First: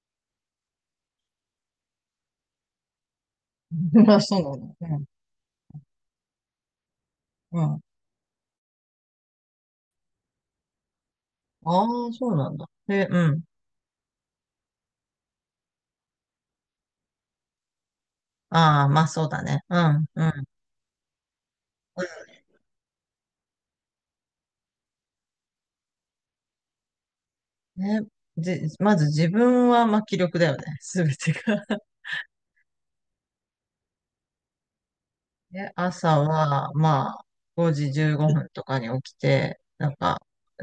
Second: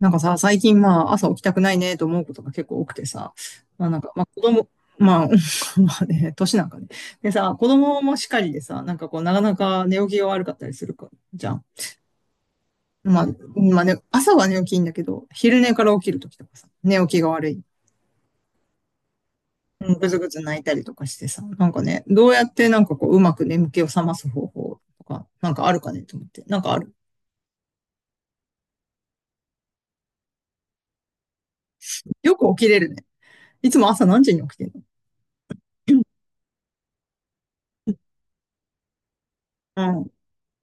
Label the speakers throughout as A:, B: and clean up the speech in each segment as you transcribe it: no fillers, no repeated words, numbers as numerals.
A: なんかさ、最近まあ朝起きたくないねと思うことが結構多くてさ、まあなん か、
B: あ、
A: まあ
B: そ
A: 子
B: うなの
A: 供、
B: ね。う
A: まあ、まあね、年なんかね。でさ、子
B: ん。うん。
A: 供もしかりでさ、なんかこうなかなか寝起きが悪かったりするか、じゃん。
B: ああ、そうなんだ。で、
A: まあ、
B: うん。
A: まあね、朝は寝起きいいんだけど、昼寝から起きるときとかさ、寝起きが悪い。
B: ああ、まあそうだね。う
A: うん、
B: ん。
A: ぐず
B: う
A: ぐず
B: ん。
A: 泣いたりとかしてさ、なんかね、どうやってなんかこううまく眠気を覚ます方法とか、なんかあるかねと思って。なんかある。
B: ね。まず自分は、まあ気力だよね。すべてが
A: よく起きれるね。いつも朝何時に起きてんの？
B: で、朝は、まあ、5時15分とかに起きて、
A: う
B: なん
A: ん。
B: か、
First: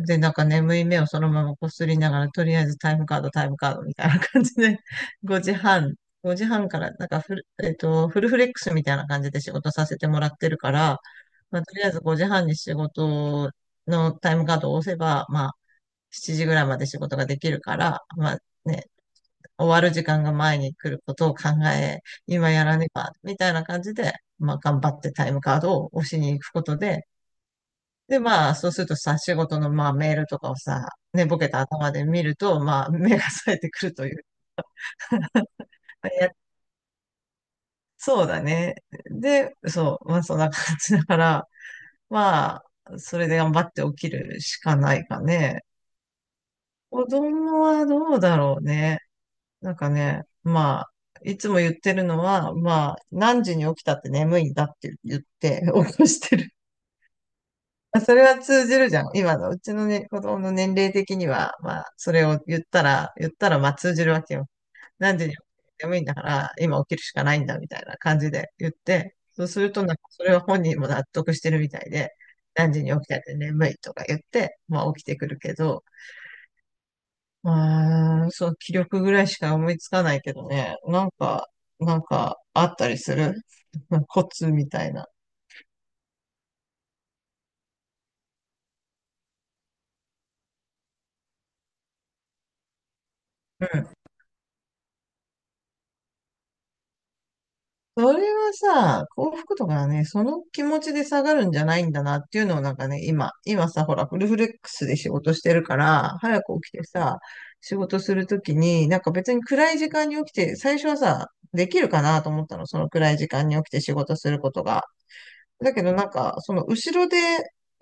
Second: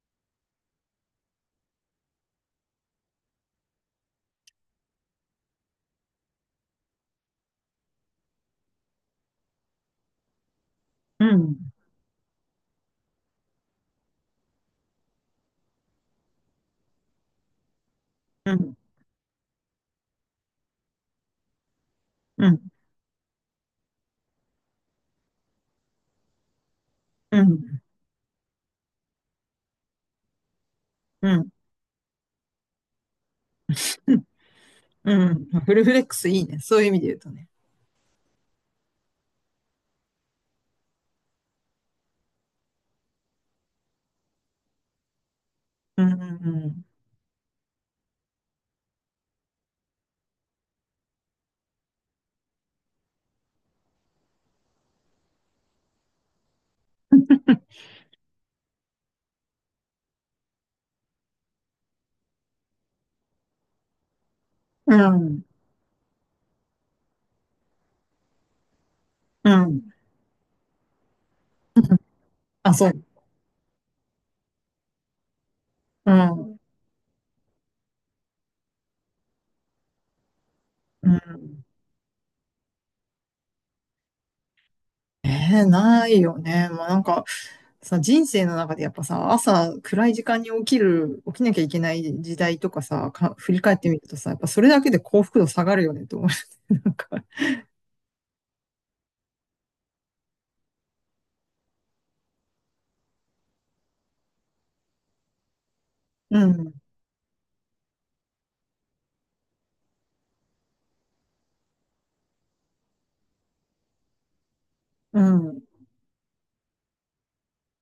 B: で、なんか眠い目をそのままこすりながら、とりあえずタイムカードみたいな感じで、5時半、5時半から、なんかフル、えっと、フルフレックスみたいな感じで仕事させてもらってるから、
A: うん。
B: まあ、とりあえず5時半に仕事のタイムカードを押せば、まあ、7時ぐらいまで仕事ができるから、まあ
A: うん。
B: ね、終わる時間が前に来ることを考え、
A: う
B: 今
A: ん。
B: やらねば、みたいな感じで、まあ頑張ってタイムカードを押しに行くことで、
A: うん。
B: でまあそうするとさ、仕事のまあメールとかをさ、寝
A: う
B: ぼ
A: ん。
B: けた頭で見ると、まあ目が冴えてくるとい
A: うん。
B: う。
A: う ん、フルフレック
B: い
A: ス
B: や
A: いいね。そういう意味で言うとね。
B: そうだね。で、そう、まあそんな感じだから、まあ、それで頑張って起きるしかないかね。
A: うん。うん。
B: 子供はどうだろうね。なんかね、まあ、いつも言ってるのは、まあ、何時に起きたって眠いんだって言って 起こしてる。あそれは通じるじゃん。今のうちのね、子供の年齢的には、まあ、それを言ったら、まあ通じるわけよ。
A: う
B: 何時に起
A: ん。
B: きて眠いんだから、今起きるしかないんだ、みたいな感じで言って、そう
A: う
B: すると、
A: ん、
B: なんか、それは本人も納得してるみたいで、
A: あ、
B: 何時
A: そ
B: に
A: う。
B: 起きたって眠いとか言って、まあ、起きてくるけど、
A: うん。
B: うーん、そう、気力ぐらいしか思いつかないけどね。な
A: う
B: んか、
A: ん。
B: なんか、あったりする コツみたいな。
A: ないよね。もうなんかさ、人生の中でやっぱさ、朝暗い時間に起きる、起きなきゃいけない時代とかさ、か、振り
B: う
A: 返っ
B: ん。
A: てみるとさ、やっぱそれだけで幸福度下がるよねと思う。なんか、
B: それはさ、幸福とかはね、その気持ちで下がるんじゃないんだなっていうのをなんかね、今さ、ほら、フルフレックスで仕事してるから、早
A: う
B: く起き
A: ん。
B: てさ、仕事するときに、なんか別に暗い時間に起きて、最初はさ、できるかなと思ったの、その暗い時間に起きて仕事することが。
A: うん。
B: だけどなんか、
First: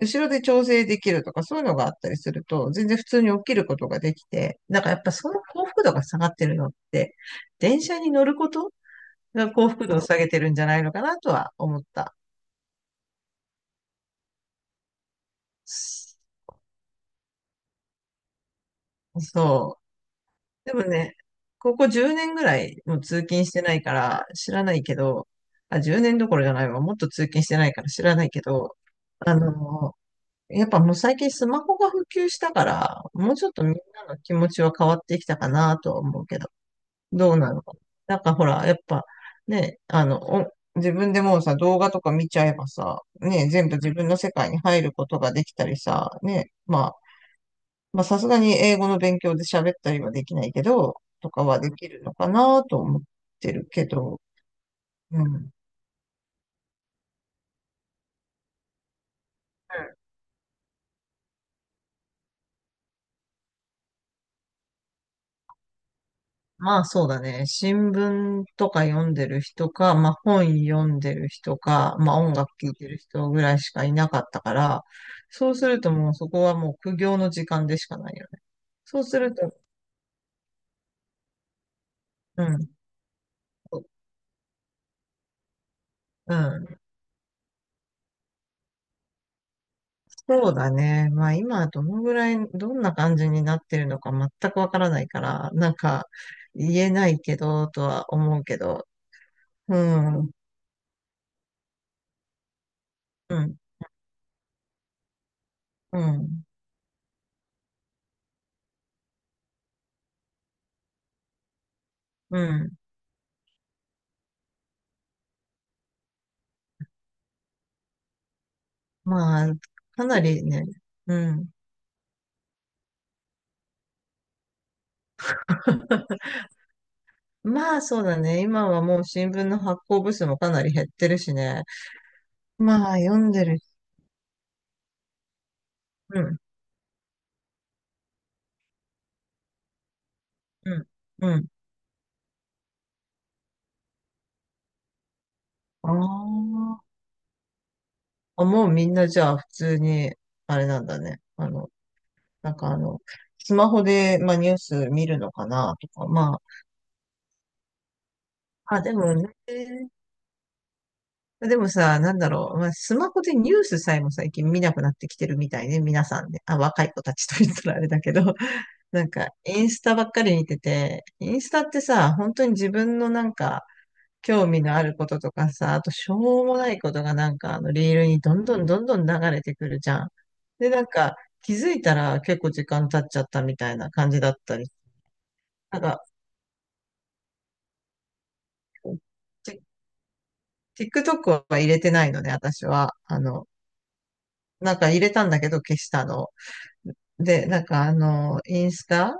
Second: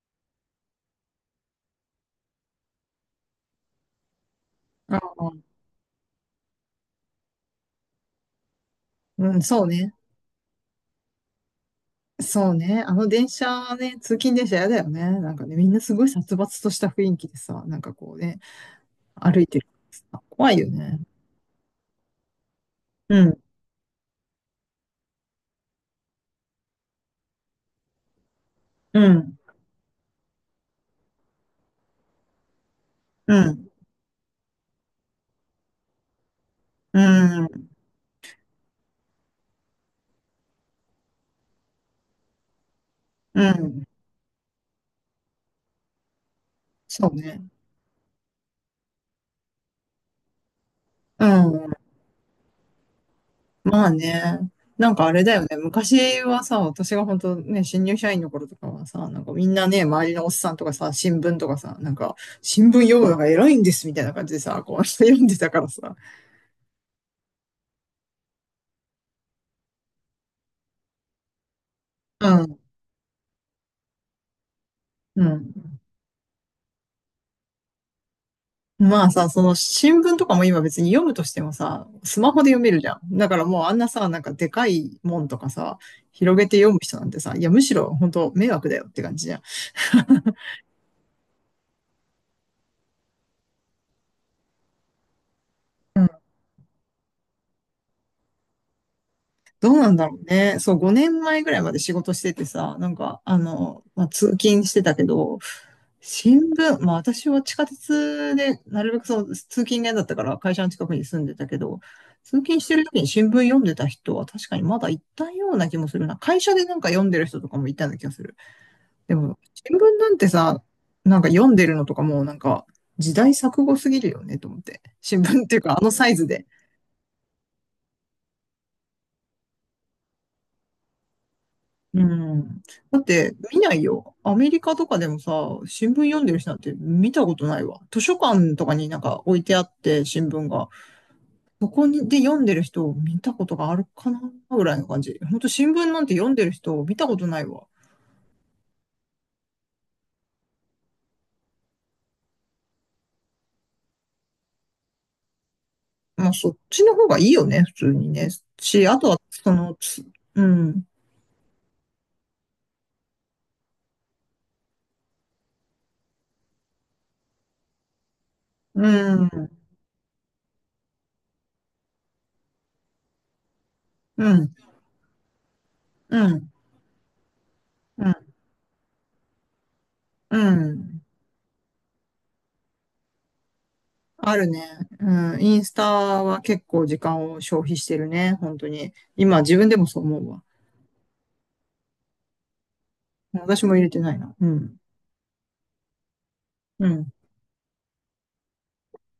B: 後ろで調整できるとか、そういうのがあったりすると、全然普通に起きることができて、なんか
A: あ
B: やっぱ
A: あ、
B: その幸福度が下がってるのって、電車に乗ること
A: うん、
B: が
A: そう
B: 幸福
A: ね。
B: 度を下げてるんじゃないのかなとは思った。
A: そうね。あの電車ね、通勤電車やだよね。なんかね、みんなすごい殺伐とした雰囲気でさ、なんかこうね、歩いてるか
B: そ
A: らさ、怖いよ
B: う。でも
A: ね。
B: ね、ここ10年ぐらいもう
A: う
B: 通
A: ん、
B: 勤してないから知らないけど、あ、10年どころじゃないわ。もっと通勤してないから知らないけど、
A: う
B: あ
A: ん、
B: の、やっぱもう最近スマホが普及したから、も
A: う
B: うちょっと
A: ん、
B: みんなの気持ちは変わってきたかなとは思うけど、
A: う
B: どうなの
A: ん、
B: かな。なんかほら、やっぱね、あの、お自分でもうさ、動画とか見ちゃえばさ、
A: う
B: ね、全部
A: ん。
B: 自分の世界に入ることができたりさ、ね、まあ、
A: そうね。
B: まあさすがに英語の勉強で喋ったりはできないけど、
A: う
B: とかはで
A: ん。
B: きるのかなと思ってる
A: ま
B: け
A: あ
B: ど、
A: ね。なんかあれ
B: う
A: だよ
B: ん。
A: ね。昔はさ、私が本当ね、新入社員の頃とかはさ、なんかみんなね、周りのおっさんとかさ、新聞とかさ、なんか、新聞読むのが偉いんですみたいな感じでさ、こう、読んでたからさ。
B: まあそうだね。新聞とか読んでる人か、まあ本読んでる人か、まあ
A: う
B: 音楽
A: ん、
B: 聴いてる人ぐらいしかいなかったから、
A: う
B: そうす
A: ん。
B: るともうそこはもう苦行の時間でしかないよね。そ
A: ま
B: う
A: あ
B: す
A: さ、
B: る
A: その
B: と、
A: 新聞とかも今別に読むとしてもさ、スマホ
B: う
A: で読
B: ん。
A: めるじゃん。だからもうあんなさ、なんかでかいもんとかさ、
B: う
A: 広げて読
B: ん。
A: む人なんてさ、いやむしろ本当迷惑だよって感じじゃん。
B: そうだね。まあ今どのぐらい、どんな感じになってるのか全くわからないから、なん
A: うん、
B: か言えないけど、とは思うけど。
A: ど
B: う
A: うなんだろ
B: ん。う
A: う
B: ん。
A: ね。そう、5年前ぐらいまで仕事しててさ、なんか、あの、まあ、通勤してたけど、
B: う
A: 新
B: ん。
A: 聞、まあ私は地下鉄で、なるべくその通勤が嫌だったから会社の近くに住んでたけど、
B: う
A: 通勤して
B: ん。
A: る時に新聞読んでた人は確かにまだいたような気もするな。会社でなんか読んでる人とかもいたような気がする。でも、
B: まあ、
A: 新聞
B: か
A: なん
B: な
A: て
B: り
A: さ、
B: ね。う
A: なんか読
B: ん。
A: んでるのとかもうなんか時代錯誤すぎるよねと思って。新聞っていうかあのサイズで。
B: まあそうだね。今はもう新聞の発行部数もかなり減ってるしね。
A: うん。
B: ま
A: だ
B: あ
A: っ
B: 読ん
A: て、
B: でる。
A: 見ないよ。アメリカとかでもさ、新聞読
B: う
A: んで
B: ん、
A: る人なんて見たことないわ。図書館とかになんか置いてあって、新聞が。
B: うん、うん。
A: そこにで読んでる人を見たことがあるかなぐらいの感じ。ほんと新聞
B: あ
A: なんて読んでる人を
B: あ。
A: 見たことないわ。
B: あ、もうみんなじゃあ普通に、あれなんだね。あの、なんかあの、スマホで、まあ、ニュース見るのかなとか、
A: まあ、
B: ま
A: そっちの方がいいよね、普通にね。
B: あ、あ、
A: し、
B: で
A: あと
B: も
A: は、
B: ね、
A: その、つうん、
B: でもさ、なんだろう。まあ、スマホでニュースさえも最近見なくなってきてるみたいね。皆さんね。あ、若い子たちと言ったらあれだけど。
A: う
B: なんか、
A: ん、
B: インスタばっかり見てて、インスタってさ、本当に自分のなんか、
A: う
B: 興
A: ん、
B: 味のあることとかさ、あとし
A: う
B: ょう
A: ん、
B: もないことがなんか、あの、リール
A: うん、
B: にどんどんどんどん流れてくるじゃん。
A: う
B: で、なん
A: ん。
B: か、気づいたら結構時間経っちゃったみたいな感じだ
A: あ
B: っ
A: る
B: た
A: ね。
B: り。
A: うん。インス
B: なん
A: タ
B: か、
A: は結構時間を消費してるね。本当に。今
B: テ
A: 自
B: ィ
A: 分でもそう思うわ。
B: TikTok は入れてないのね、私は。あの、
A: 私も入れてないな。う
B: な
A: ん。
B: んか入れたんだけど消したの。
A: うん。
B: で、なんかあの、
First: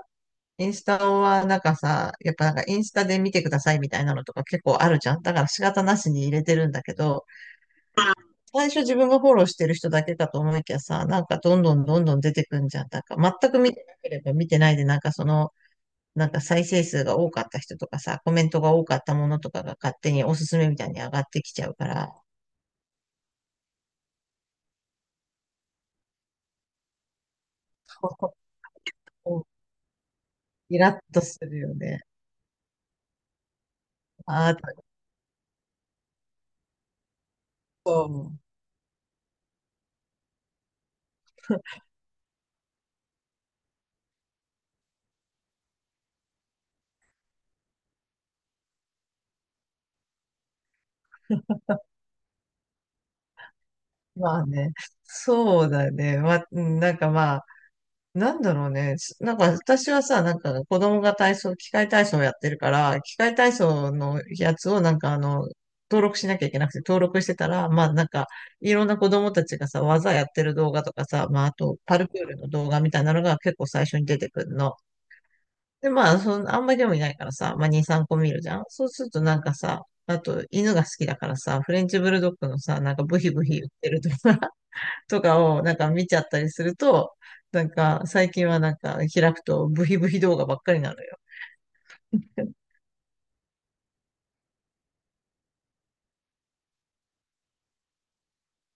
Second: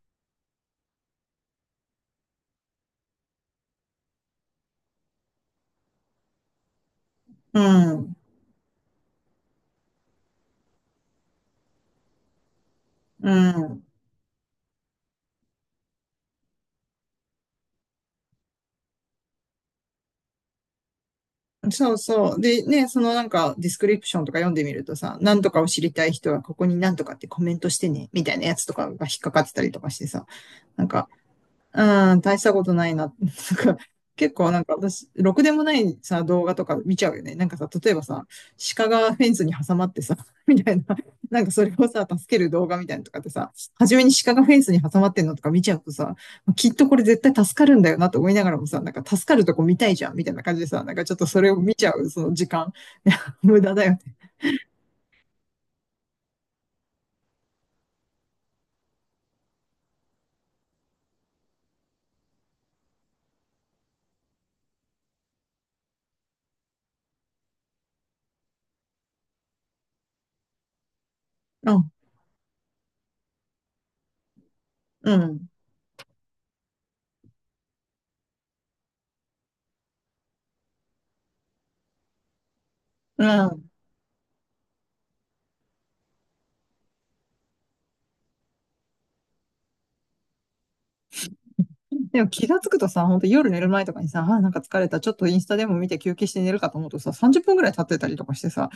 B: インスタはなんかさ、やっぱなんかインスタで見てくださいみたいなのとか結構あるじゃん。だから仕方なしに入れてるんだけど、
A: うん。
B: 最初自分がフォローしてる人だけかと思いきやさ、なんかどんどんどんどん出てくんじゃん。なんか全く見
A: う
B: てなければ見てないで、なんかその、なんか再生数が多かった人とかさ、コメントが多かったものとかが勝手におすすめみたいに上がってきちゃ
A: ん。
B: うか
A: そう
B: ら、
A: そう。で、ね、そのなんかディスクリプションとか読んでみるとさ、なんとかを知りたい人はここになんとかってコメントしてね、みたいな やつとかが引っかかってたりとかしてさ、
B: イ
A: なん
B: ラ
A: か、
B: ッとするよね。
A: うん、大したことないな。なんか、結
B: あ
A: 構なんか
B: あ、
A: 私、ろくでもないさ、動画とか見ちゃうよね。なんかさ、例えば
B: そ
A: さ、
B: う。
A: 鹿がフェンスに挟まってさ、みたいな、なんかそれをさ、助ける動画みたいなのとかってさ、初めに鹿がフェンスに挟まってんのとか見ちゃうとさ、きっとこれ絶対助かるんだよなと思いながらもさ、なんか助かるとこ見たいじゃん、みたいな感じでさ、なんかちょっとそれを見ちゃう、その時間。無駄だよね。
B: まあね、そうだね。まあ、うんなんかまあ、なんだろうね。なんか私はさ、なんか子供が体操、器械体操をやってるから、器械体操のやつをなんかあの、登録しなきゃいけなくて、登録してたら、まあなんか、いろんな子供たちがさ、技やってる動画とかさ、まああ
A: う
B: と、
A: ん、
B: パルクールの動画みたいなのが結構最初に出てくるの。
A: うん、
B: で、まあ、その、あんまり興味ないからさ、まあ2、3個見るじゃん。そうするとなんかさ、あと、犬が好きだからさ、フレンチブルドッグのさ、なんかブ
A: う
B: ヒブヒ言っ
A: ん。
B: てるとかとかをなんか見ちゃったりすると、なんか最近はなんか開くとブヒブヒ動画ばっかりなのよ。
A: でも気がつ くとさ、本当夜寝る前とかにさ、あ、なんか疲れた、ちょっとインスタでも見て休憩して寝るかと思うとさ、30分ぐらい経ってたりとかしてさ、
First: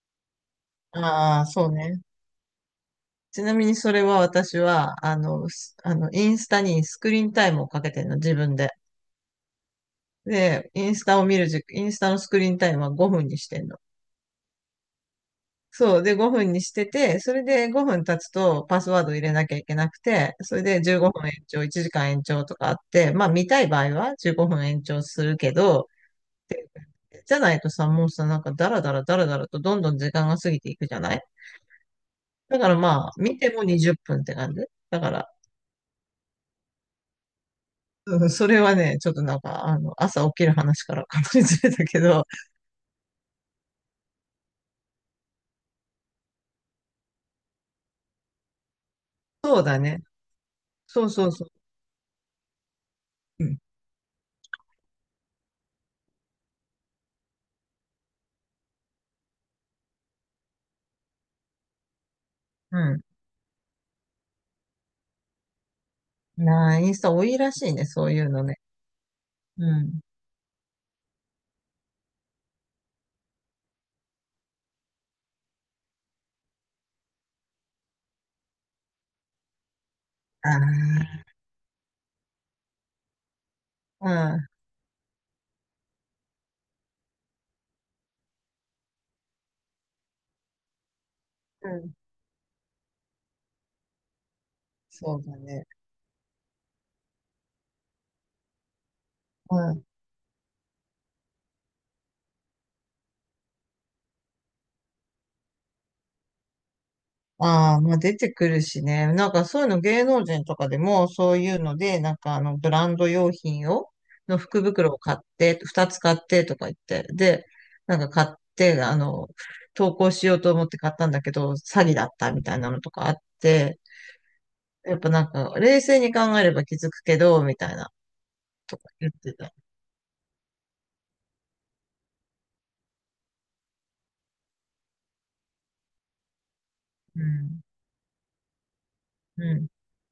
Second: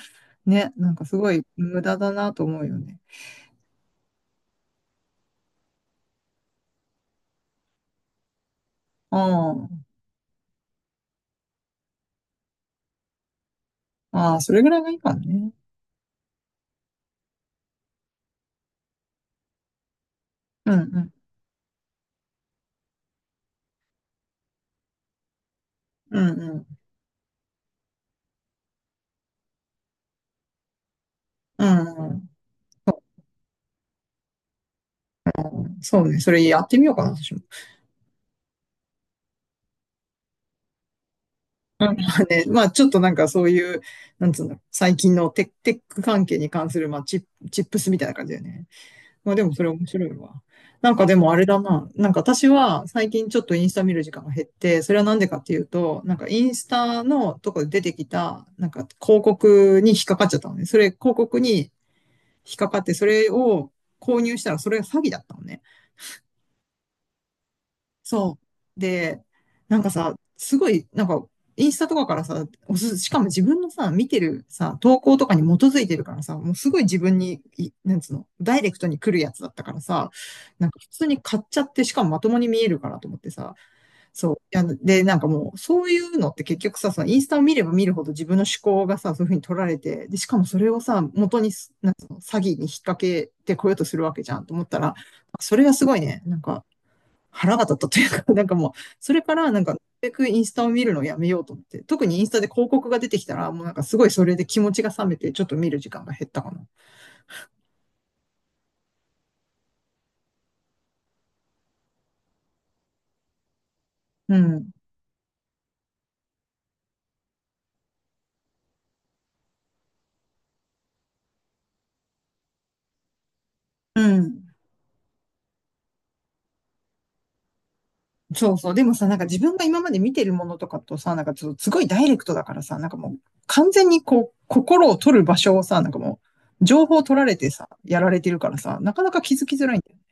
A: ね、なんかすご
B: あ
A: い
B: あ、そう
A: 無駄
B: ね。
A: だなと思うよね。
B: ちなみにそれは私は、あの、あの、インスタにスクリーンタイムをかけてんの、自分で。
A: あー、
B: で、インスタを見る時、インスタのスクリーンタイムは5分にしてんの。
A: あー、それぐらいがいいからね。
B: そう。で、5分にしてて、それで5分経つとパスワード入れなきゃいけなくて、それ
A: うん
B: で
A: う
B: 15
A: ん。
B: 分延長、1時間延長とかあって、まあ見たい場合は15分延長するけど、
A: うんうん。
B: じゃないとさ、もうさ、なんかダラダラダラダラとどんどん時間が過ぎていくじゃない
A: うんうん。
B: だからまあ、見ても20分っぷんって感じ。だから、
A: そうね。それやってみようかな、私も。
B: うんそれはね、ちょっとなんか、あの、朝起きる話からかなりずれたけど、
A: ね、まあ、ちょっとなんかそういう、なんつうんだろう、最近のテック、テック関係に関する、まあ、チップ、チップスみたいな感じだよね。まあでも
B: そ
A: そ
B: う
A: れ
B: だ
A: 面
B: ね。
A: 白いわ。なんかでもあ
B: そ
A: れ
B: う。
A: だな。なんか私は最近ちょっ
B: う
A: と
B: ん。
A: インスタ見る時間が減って、それはなんでかっていうと、なんかインスタのとこで出てきた、なんか広告に引っかかっちゃったのね。それ広告に引っかかって、そ
B: う
A: れを購入したらそれが詐欺だったのね。
B: ん。なあ、インスタ多いらしいね、そういう
A: そ
B: のね。
A: う。で、
B: う
A: なんか
B: ん。
A: さ、すごい、なんか、インスタとかからさ、おす、しかも自分のさ、見てるさ、投稿とかに基づいてるからさ、もうすごい自分に、い、なんつうの、ダイレクトに来るやつだったからさ、なんか普通
B: あ
A: に買っちゃって、しかもまともに見えるからと思ってさ、そ
B: あ、
A: う。いやで、なんかもう、そういうのって結局さ、そのインスタを見れば見るほど自分の思考がさ、そういうふうに取られて、で、しかもそれをさ、元に
B: うん。
A: す、
B: う
A: な
B: ん。
A: んつうの、詐欺に引っ掛けてこようとするわけじゃんと思ったら、
B: そうだ
A: それ
B: ね。
A: がすごいね、なんか、腹が立ったというか、なんかもう、それから
B: う
A: なんか、なる
B: ん
A: べくインスタを見るのをやめようと思って、特にインスタで広告が出てきたら、もうなんかすごいそれで気持ちが冷めて、ちょっと見る時間が減ったかな。
B: ああ、まあ出てくるしね。なんかそういうの芸能人とかでもそういうので、なんかあのブランド用品を、
A: う
B: の福
A: ん。
B: 袋を買って、二つ買ってとか言って、で、なんか買って、あの、投稿しようと思って買ったんだけど、詐欺だったみたいなのとかあって、
A: うん。
B: やっぱなんか冷静に考えれば気づくけど、みたいな
A: そうそう。
B: と
A: で
B: か
A: もさ、
B: 言っ
A: なんか
B: て
A: 自
B: た。
A: 分が今まで見てるものとかとさ、なんかちょっとすごいダイレクトだからさ、なんかもう完全にこう、心を取る場所をさ、なんかもう、情報を取
B: う
A: られて
B: ん。
A: さ、やられてるからさ、なかなか気づ
B: う
A: きづ
B: ん。
A: らいんだよね。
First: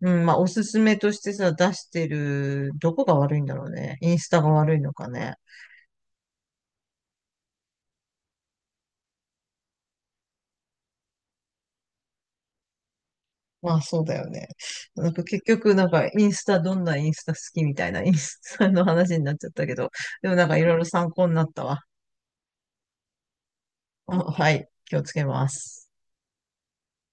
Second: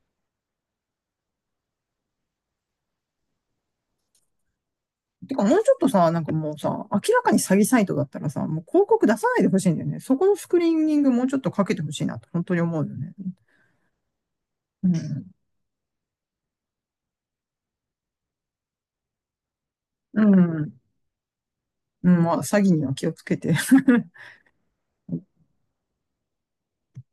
B: うん、まあおすすめとしてさ、出してる、どこが悪いんだろうね。インスタが悪いのか
A: て
B: ね。
A: か、もうちょっとさ、なんかもうさ、明らかに詐欺サイトだったらさ、もう広告出さないでほしいんだよね。そこのスクリーニングもうちょっとかけてほしいなと、本当に思うよね。
B: まあそうだよね。
A: う
B: なん
A: ん。
B: か結局なんかインスタどんなインスタ好きみたいな インスタの話になっちゃったけど、
A: う
B: でもなんかいろ
A: ん。
B: いろ参考になったわ。
A: うん、まあ、詐欺には気をつけて。
B: あはい、気をつけます。